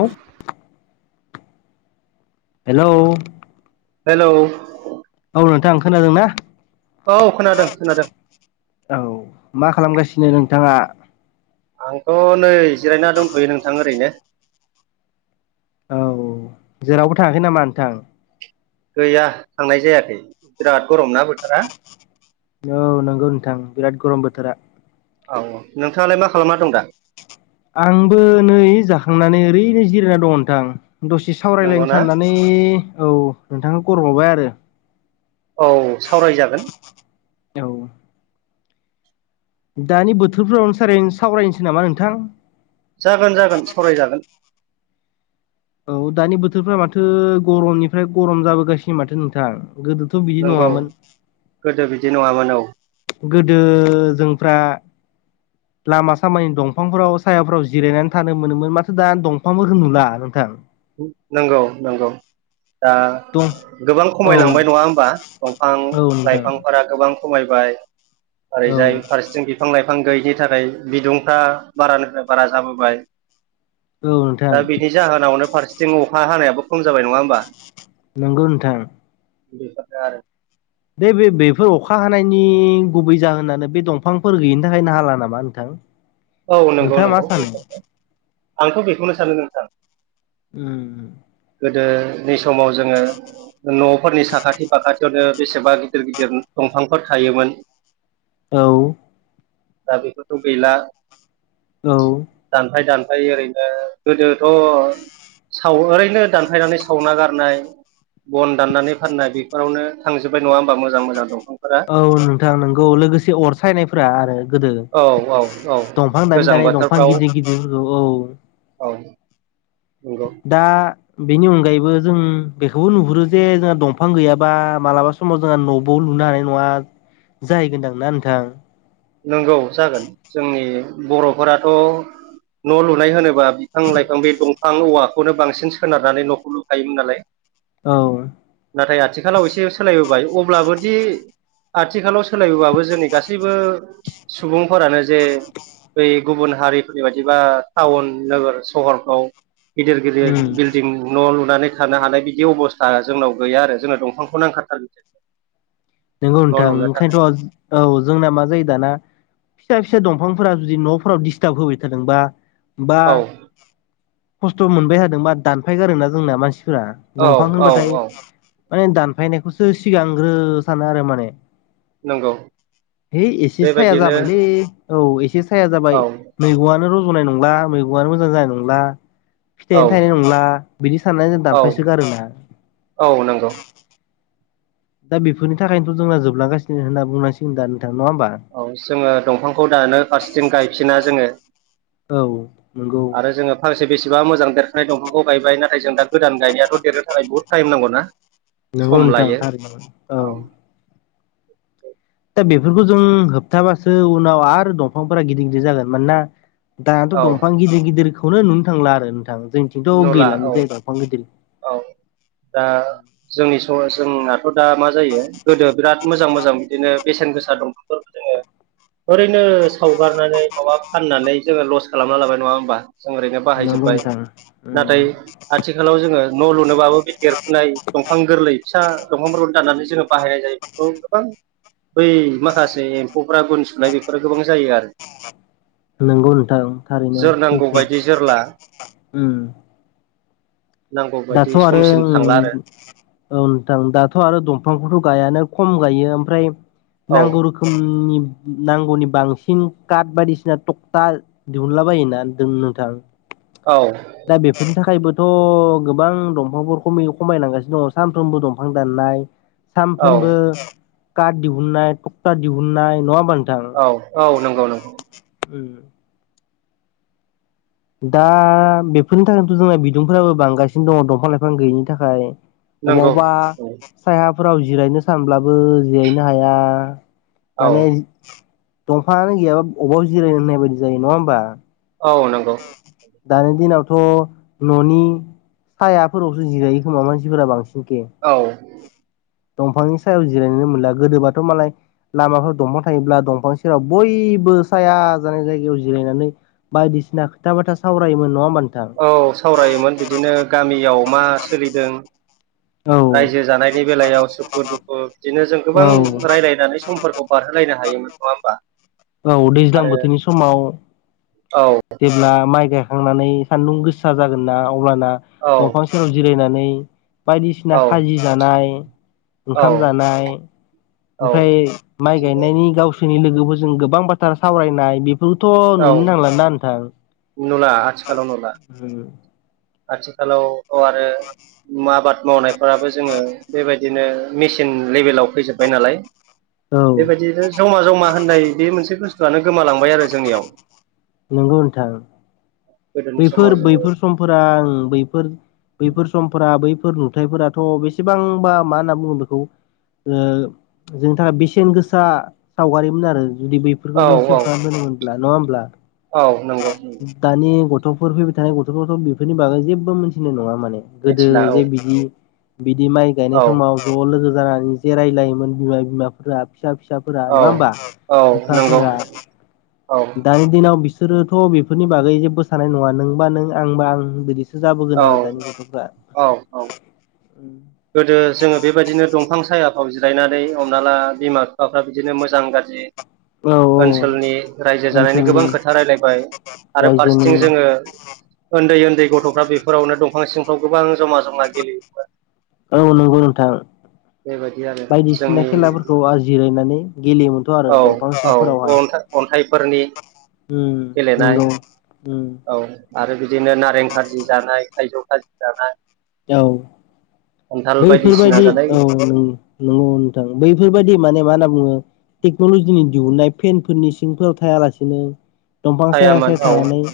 औ hello. Hello. अ नोंथां खोनादों ना? औ खोनादों खोनादों औ मा खालामगासिनो नोंथाङा? आंथ' नै जिरायना दंथ'यो नोंथां ओरैनो । औ जेरावबो थाङाखै नामा नोंथां? गैया थांनाय जायाखै बिराद गरमनाा बोथोरा । औ नंगौ नोंथां बिराद गरम बोथोरा । औ औ नोंथाङालाय मा खालामना दं दा? आंबो नै जाखांनानै ओरैनो जिरायना दङ नोंथां । दसे सावरायलायनो नंगौना साननानै औ नोंथांखौ खरबावबाय आरो ‌। औ सावरायजागोन । औ दानि बोथोरफोरावनो सार सावरायनोसै नामा नोंथां? जागोन जागोन सरायजागोन । औ दानि बोथोरफ्रा माथो गरमनिफ्राय गरम जाबोगासिनो माथो नोंथां । गोदोथ' बिदि नंगौ नङामोन । गोदो बिदि नङामोन औ गोदो जोंफ्रा लामा सामानि दंफांफोराव सायाफ्राव जिरायनानै थानो मोनोमोन माथो दा दंफांफोर होनुला नोंथां । नंगौ नंगौ। दा दं गोबां औ खमायलांबाय नङा होमबा दंफां औ नोंथां लाइफांफोरा गोबां खमाय औ ओरैजाय फारसेथिं बिफां लानाय बिफां गैयिनि थाखाय बिदुंफ्रा बारानिफ्राय बारा जाबोबाय औ नोंथां दा बिनि जाहोनावनो फारि अहा हानायाबो खम जाबाय नङा होमबा? नंगौ नोंथां। बिफ आरो । बे बे बेफोर अखा हानायनि गुबै जाहोनानो बे दंफांफोर गैयिनि थाखायनो हाला नामा नोंथां? औ नंगौ नोंथाङा मा नंगौ सानो बेनो आंथ' बेखौनो सानो नोंथां । उ गोदोनि समाव जोङो न'फोरनि साखाथि फाखाथियावनो बेसेबा गिदिर गिदिर दंफांफोर थायोमोन औ दा बेफोरखौ गैला औ दानफाय दानफ ओमफ्राय ओरैनो गोदोथ' साव ओरैनो दानफायनानै सावना गारनाय बन दाननानै फाननाय बेफोरावनो थांजोब्बाय नङा मोजां मोजां दंफांफोरा औ नोंथां नंगौ लोगोसे अर सायनायफोरा आरो गो औ औ औ दंफां दानै गोजां दानाय दंफां बोथोरफ्राव गिदिर गिदिर औ । औ नंगौ दा बेनि अनगायैबो जों बेखौबो नुहुरो जे जोंहा दंफां गैयाबा मालाबा समाव जोंहा न'बो दु लुनो हानाय नङा जाहैगोनदांनाा नोंथां? नंगौ जागोन जोंनि बर'फोराथ' न' लुनाय होनोबा बिफां लाइफां बे दंफां औवाखौनो बांसिन सोनारनानै न'खौ लुखायोमोन नालाय औ नाथाय आथिखालाव एसे सोलायबोबाय अब्लाबोदि आथिखालाव सोलायबाबो जोंनि गासैबो सुबुंफोरानो जे बै गुबुन हारिफोरनि बायदिबा टाउन नोगोर सहरफ्राव गिदिर गिदिर उम बिल्डिं न लुनानै थानो हानाय बिदि अबस्था जोंनाव गैया आरो जोंनो दंफांखौ नांखाथारगौ। नोंगौ न' नोंथां लुनो थाखाय ओंखायनोथ' औ जोंना मा जायो दाना फिसा फिसा दंफांफोरा जुदि न'फोराव दिस्टार्ब होबाय थादोंबा बा औ खस्थ' मोनबाय थादोंबा दानफाय गारो ना जोंना मानसिफोरा औ दंफां औ होनबाथाय औ माने दानफायनायखौसो सिगांग्रो सानो आरो माने नंगौ है एसे साया बेबायदिनो जाबायलै औ एसे साया जाबाय औ मैगंआनो रजनाय नंला मैगङानो मोजां जानाय नंला औ फिथायाइनो थायनाय नंला बिनि साननानै जों औ दानफायसो गारो ना औ नंगौ दा बेफोरनि थाखायनोथ' जोंना जोबलांगासिनो होनना बुंनांसिगोन दा नोंथां नङा होमबा औ जोङो दंफांखौ दानो फारसेथिं गायफिना जोङो औ नंगौ आरो जोङो फांसे बेसेबा मोजां देर बे दंफांखौ गायबाय नाथाय जों दादान गायनायाथ' देरनो थाखाय बुहुद टाइम नांगौ ना। नोंगौ नोंथां थारैनो औ दा बेफोरखौ जों होबथाबासो उनाव आरो दंफांफोरा गिदिर गिदिर जागोन मानोना दानाथ' औ दंफां गिदिर गिदिरखौनो नुनो थांला आरो नोंथां। जोंथिंथ' नुला औ गैलानो जाय दंफां गदिर औ दा जोंनि स जोंनाथ' दा मा जायो गोदो बिराद मोजां मोजां बिदिनो बेसेन गोसा दं जोङो ओरैनो सावगारनानै माबा फाननानै जोङो लस खालामना लाबाय नङा होमबा जों ओरैनो नंगौ बाहायजोबबाय नोंथां उम नाथाय आथिखालाव जोङो न' लुनोबाबो बे देरफुनाय दंफां गोरलै फिसा दंफांफोरखौ दानानै जों बाहायनाय जायो बै माखसे फुरा गुन सुनाय बेफोरो गोबां जायो आरो। नंगौ नोंथां थारैनो जोरनांगौ सैथो बायदि जोरला नांगौ बायदि दाथ' आरो औ समसिम थांला आरो नोंथां दाथ' आरो दंफांखौथ' गायानो खम गायो ओमफ्राय औ नांगौ रोखोमनि नांगौनि बांसिन काट बायदिसिना थकथा दिहुनला बायोना नोंथां। औ दा बेफोरनि थाखायबोथ' गोबां दंफांफोरखौम खमायनांगासिनो दङ सानफ्रोमबो दंफां दाननाय औ सानफ्रोमबो कार्ड दिहुननाय टक्टर दिहुननाय नङाबानोसि औ औ नंगौ नंगौ उम दा बेफोरनि थाखायनोथ' जोंना बिदुंफोराबो बांगासिनो दङ दंफां लाइफां गैयिनि थाखाय नंगौ अबावबा सायााफोराव जिरायनो सानब्लाबो जिरायनो हाया औ माने दंफाङानो गैयाबा अबाव जिरायनो होननाय बायदि जायो नङा होमबा औ नंगौ दानि दिनावथ' न'नि सायाफोरावसो जिरायो खोमा मानसिफोरा बांसिन औ दंफांनि सायाव जिरायनोनो मोनला गोदोबाथ' मालाय लामाफोराव दंफां थायोब्ला दंफांनि सेरायाव बयबो साया जानाय जायगायाव जिरायनानै बायदिसिना खोथा बाथा सावरायोमोन नङा होमबा नोंथां औ सावरायोमोन बिदिनो गामियाव मा सोलिदों [inaudible] रायजो जानायनि बेलायाव सुखु दुखु बिदिनो जों गोबां औ रायज्लायनानै समफोरखौ बारहोलायनो हायोमोन नङा होमबा औ दैज्लां आरो बोथोरनि समाव औ जेब्ला माइ गायखांनानै सान्दुं गोसा जागोन ना अब्लाना दंफां सेराव जिरायनानै औ बायदिसिना खाजि जानाय औ ओंखाम जानाय औ ओमफ्राय माइ गायनायनि गावसोरनि लोगोफोरजों गोबां बाथ्रा सावरायनाय बे बेथ' औ नुनो थांलाना नोंथां नुला आथिखालाव नुला आथिखालाव आरो आबाद मावनायफोराबो जोङो बेबायदिनो मेसिन लेभेलाव फैजोब्बाय नालाय औ बेबायदिनो जमा-जमा होननाय बे मोनसे बु स्थुआनो गोमालांबाय आरो जोंनियाव नंगौ नोंथां गोदोनि समाव जोङो बैफोर-बैफोर समफोरा आं बैफोर बैफोर समफोरा बैफोर नुथायफोराथ' बेसेबांबा मा होनना बुङो बेखौ ओ जोंनि थाखाय बेसेन गोसा सावगारिमोन आरो जुदि औ बैफोरखौ जों सेभ खालामना दोंनोमोनब्ला नङा होमब्ला औ दानि गथ'फोर फैबाय थानाय गथ'फोरखौथ' बेफोरनि बागै जेबो मोनथिनाय नङा माने गोदो मिथिला औ जे बिदि औ बिदि माइ गायनाय समाव औ ज' लोगो जानानै जे रायजलायोमोन बिमा- बिमाफोरा फिसा फिसाफोरा औ नङा होनबा औ-औ औ नंगौ बिफाफोरा औ दानि दिनाव बिसोरोथ' बेफोरनि बागै जेबो सानाय नङा नोंबा नों आंबा आं बिदिसो जाबोगोन आरो औ दानि गथ'फ्रा औ गोदो जोङो बेबायदिनो दंफां साया फोराव जिरायनानै हमना ला बिमा-बिफाफ्रा बिदिनो मोजां-गाज्रि औ ओनसोलनि रायजो जानायनि ओनसोलनि गोबां खोथा रायलायबाय आरो रायजोनि फारसेथिं जोङो उन्दै उन्दै गथ'फ्रा बेफोरावनो दंफां सिंफ्राव गोबां जमा-जमा गेलेयोमोन औ नंगौ नोंथां बेबायदि आरो बायदिसिना जोंनि खेलाफोरखौ आ जिरायनानै गेलेयोमोनथ' आरो औ दंफां औ-औ सिफांफोरावहाय औ अन्थाइफोरनि गेलेनाय नंगौ उम औ आरो बिदिनो नारें खारजि जानाय थाइजौ खाजि जानाय औ खान्थाल बायदिसिना बैफोरबायदि जानाय औ नंगौ नोंथां बैफोरबायदि माने मा होनना बुङो टेक्न'लजिनि दिहुननाय फेनफोरनि सिंफोराव थायालासिनो दंफां साया-साया औ थानानै औ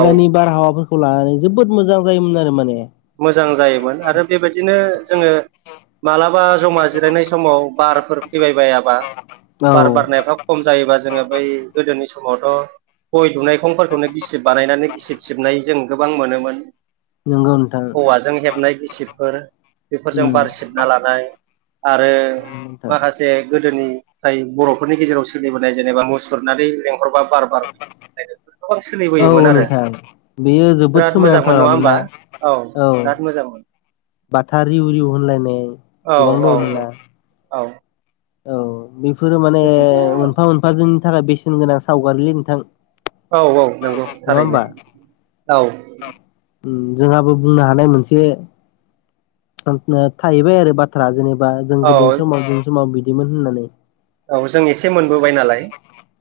औ बारहावाफोर खौ लानानै जोबोद मोजां जायोमोन आरो माने मोजां जायोमोन आरो बेबायदिनो जोङो मालाबा जमा जिरायनाय समाव बारफोर फैबाय बायाबा औ बार बारनायफ्रा खम जायोबा जोङो बै गोदोनि समावथ' गय दुनायखंफोरखौनो गिसिब बानायनानै गिसिब सिबनाय जों गोबां मोनोमोन नंगौनो औवाजों हेबनाय गिसिबफोर बेफोरजों उम बार सिबना लानाय आरो नोंथां माखासे गोदोनि जाय बर'फोरनि गेजेराव सोलिबोनाय जेनेबा मुसुरनानै लेंहरबा बार बार नाय गोबां औ सोलिबोयोमोन आरो नोंथां बेयो जोबोद बिराद मोजांमोन नङा सोमोनांथावामोन होमबा। ना औ बिराद मोजांमोन‌। बाथा रिउ रिउ होनलायनाय गोबां दङमोना औ औ औ औ बेफोरो माने बेखौथ' मोनफा मोनफा जोंनि थाखाय बेसेन गोनां सावगारिलै नोंथां। औ औ नंगौ नङा थारैनो होमबा औ उम जोंहाबो बुंनो हानाय मोनसे ओम थाहैबाय आरो बाथ्रा जेनेबा जों गोदोनि औ समाव गोदनि समाव बिदिमोन होननानै औ जों एसे मोनबोबाय नालाय।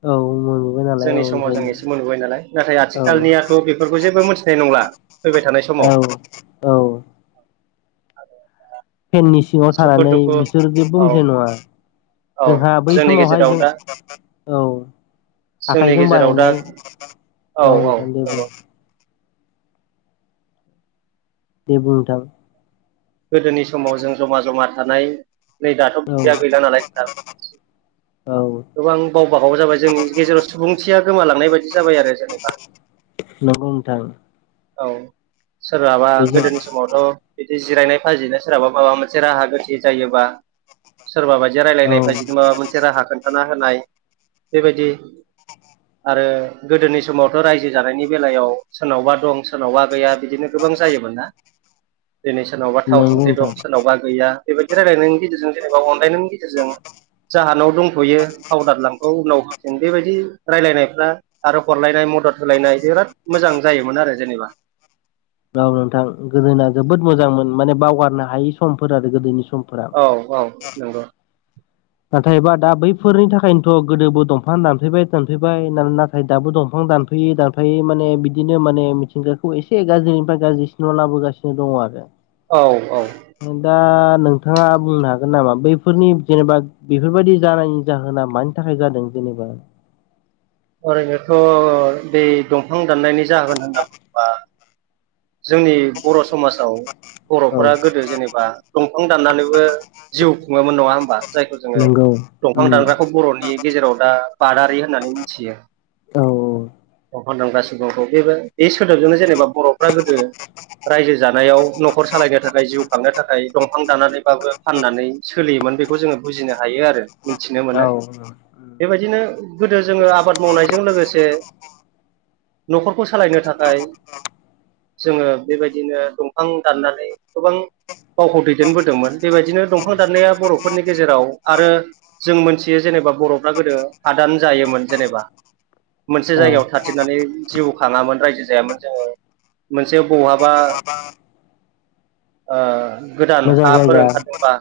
औ मोनबोबाय नालाय औ जोंनि समाव जों ओंखायनो एसे मोनबोबाय नालाय नाथाय औ आथिखालनियाथ' बेफोरखौ जेबो मोनथिनाय नंला। फैबाय थानाय औ समाव औ [unintelligible] फेननि सिङाव सुखु थानानै दुखु बिसोर जेबो औ मोनथिनाय नङा। औ जोंहा बै जोंनि समावहाय गेजेराव जों दा औ जोंनि आखाइजों गेजेराव दा बानायनाय औ औ नोंथां दे बुं‌ नंगौ दे बुं नोंथां। गोदोनि समाव जों ज'मा ज'मा थानाय नै दाथ' औ बिदिया गैला नालाय सार। औ गोबां गावबागाव जाबाय जोंनि गेजेराव सुबुंथिया गोमालांनाय बायदि जाबाय आरो जेनेबा। नंगौ नोंथां। औ सोरबाबा बेजों गोदोनि समावथ' जिरायनाय बाजिनो सोरहाबा माबा मोनसे राहा गोथे जायोबा सोरबा बायदि औ रायलायनाय बाजिनो माबा मोनसे राहा खोन्थाना होनाय बेबायदि आरो गोदोनि समावथ' रायजो जानायनि बेलायाव सोरनावबा दं सोरनावबा गैया बिदिनो गोबां जायोमोन ना‌ दिनै सोरनावबा थाव नंगौ सुंख्रि दं नोंथां सोरनावबा गैया बेबायदि रायजलायनायनि गेजेरजों जेनेबा अनलायनायनि गेजेरजों जाहानाव दंथ'यो हावलाद लांथ' उनाव जों बेबायदि रायलायनायफ्रा आरो हरलायनाय मदद होलायनाय बिराद मोजां जायोमोन आरो जेनेबा औ नोंथां गोदोना जोबोद मोजांमोन माने बावगारनो हायि समफोर आरो गोदोनि सम औ औ नंगौ नाथायबा दा बैफोरनि थाखायनोथ' गोदोबो दंफां दानफायबाय दानफायबाय नाथाय दाबो दंफां दानफायै दानफायै माने बिदिनो माने मिथिंगाखौ एसे गाज्रिनिफ्राय गाज्रिसिनआव लाबोगासिनो दङ आरो औ औ दा नोंथाङा बुंनो हागोन नामा बैफोरनि जेनेबा बेफोरबायदि जानायनि जाहोना मानि थाखाय जादों जेनेबा ओरैनोथ' बे दंफां दाननायनि जाहोन होनना बुंबा। जोंनि बर' समाजाव औ बर'फोरा गोदो जेनेबा दंफां दाननानैबो जिउ खुङोमोन नङा होमबा जायखौ जोङो नंगौ दंफां उम दानग्राखौ बर'नि गेजेराव दा बादारि होननानै मिथियो औ दंफां दानग्रा सुबुंखौ बेबो बे सोदोबजोंनो जेनेबा बर' फ्रा गोदो रायजो जानायाव न'खर सालायनो थाखाय जिउ खांनो थाखाय दं फां दानानैबाबो फाननानै सोलियोमोन बेखौ जोङो बुजिनो हायो आरो मिथिनो मोनो औ औ बेबायदिनो गोदो जोङो आबाद मावनायजों लोगोसे न'खरखौ सालायनो थाखाय जोङो बेबायदिनो दंफां दाननानै गोबां गावखौ दैदेनबोदोंमोन बेबायदिनो दंफां दाननाया बर'फोरनि गेजेराव आरो जों मोनथियो जेने बा बर'फ्रा गोदो हादान जायोमोन जेनेबा। मोनसे औ जायगायाव थाथिनानै जिउ खाङामोन रायजो जायामोन जोङो। मोनसे बहाबा ओ गोदान मोजां हाफोर जायगा ओंखारदोंबा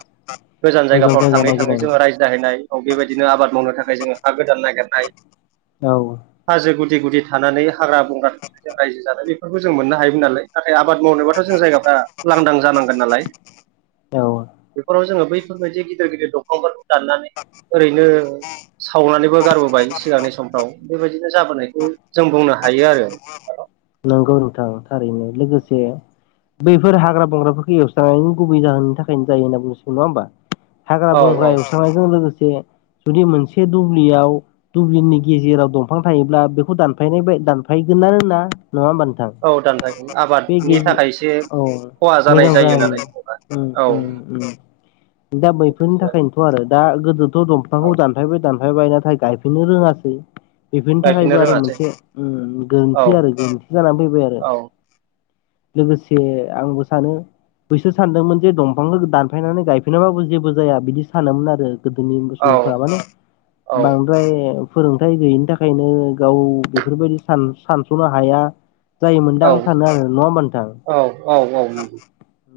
गोजान मोजां जायगाफ्राव जायगा थाङै थाङै नागिरनानै जोङो रायज्लाहैनाय। औ बेबायदिनो आबाद मावनो थाखाय जोङो हा गोदान नागिरनाय। औ। हाजो गुदि गुदि थानानै हाग्रा बंग्रा थानायजों रायजो जानाय ब बेफोरखौ जों मोननो हायोमोन नालाय नाथाय आबाद मावनोबाथ' जों जायगाफ्रा लांदां जानांगोन नालाय। औ बेफोराव जोङो बैफोरबायदि गिदिर गिदिर दफांफोरखौ दाननानै ओरैनो सावनानैबो गारबोबाय सिगांनि समफ्राव बेबायदिनो जाबोनायखौ जों बुंनो हायो आरो। नंगौ नोंथां थारैनो लोगोसे। बैफोर हाग्रा बंग्राफोरखौ एवस्रांनायनि गुबै जाहोननि थाखायनो जायो होनना बुंनांसिगोन नङा होनबा। हाग्रा औ बंग्रा औ एवस्रांनायजों लोगोसे जुदि मोनसे दुब्लियाव दुब्लिनि गेजेराव दंफां थायोब्ला बेखौ दानफायनाय दानफायगोन सो नांगोनना नङा होमबा नोंथां औ दानफायखौ बे आबादनि गेजेर थाखाय एसे औ खहा जानाय मोजां जायो जानो। नालाय जेनेबा उम औ उम। दा मैफोरनि बेबायदिनो थाखायनोथ' आरो दा गोदोथ' दंफांखौ औ दानफायबाय दान फायबायाय नथाय गायफिननो रोङासै। बेफोरनि गायफिननो थाखायबो आरो रोङासै मोनसे औ गोरोन्थि आरो गोरोन्थि जानानै फैबाय आरो औ लोगोसे आंबो सानो। बैसोर सानदोंमोन जे दंफांखौ दानफायनानै गायफेरनायाबाबो जेबो जाया बिदि सानोमोन आरो गोदोनि औ सुबुंफोरा माने औ बांद्राय फोरोंथायाइ गैयिनि थाखायनो गाव बेफोरबायदि सानस'नो हाया। जायोमोनदां औ आं सानो आरो नङा होमबा नोंथां। औ औ औ नंगौ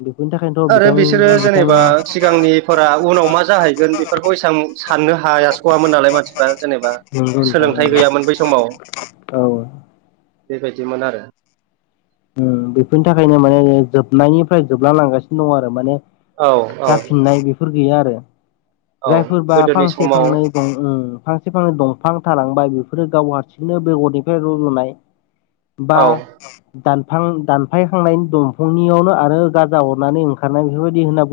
बेफोरनि थाखायनोथ' आरो बिथां बिसोरो बिथां जेनेबा सिगांनिफोरा उनाव मा जाहैगोन बेफोरखौ एसेबां साननो हा स'वआोन नालाय मानसिफ जेनेबा बुंनो सोलोंथाइ गैयामोन बै समाव थाङो औ। बेबायदिमोन आरो। बेफोरनि थाखायनो माने जोबनायनिफ्राय जोबला लांगासिनो दङ आरो माने औ औ जाफिननाय बेफोर गैया आरो औ जायफोरबा गोदोनि फांसे समाव फांनैं फांसे फांनै दंफां थालांबाय बेफोर फोर गाव हारसिंनो बेगरनिफ्राय रुजुनाय बा औ दानफां दानफायखांनायनि दंफांनियावनो आरो गाजा अरनानै ओंखारनाय बेफोरबायदि होनना बु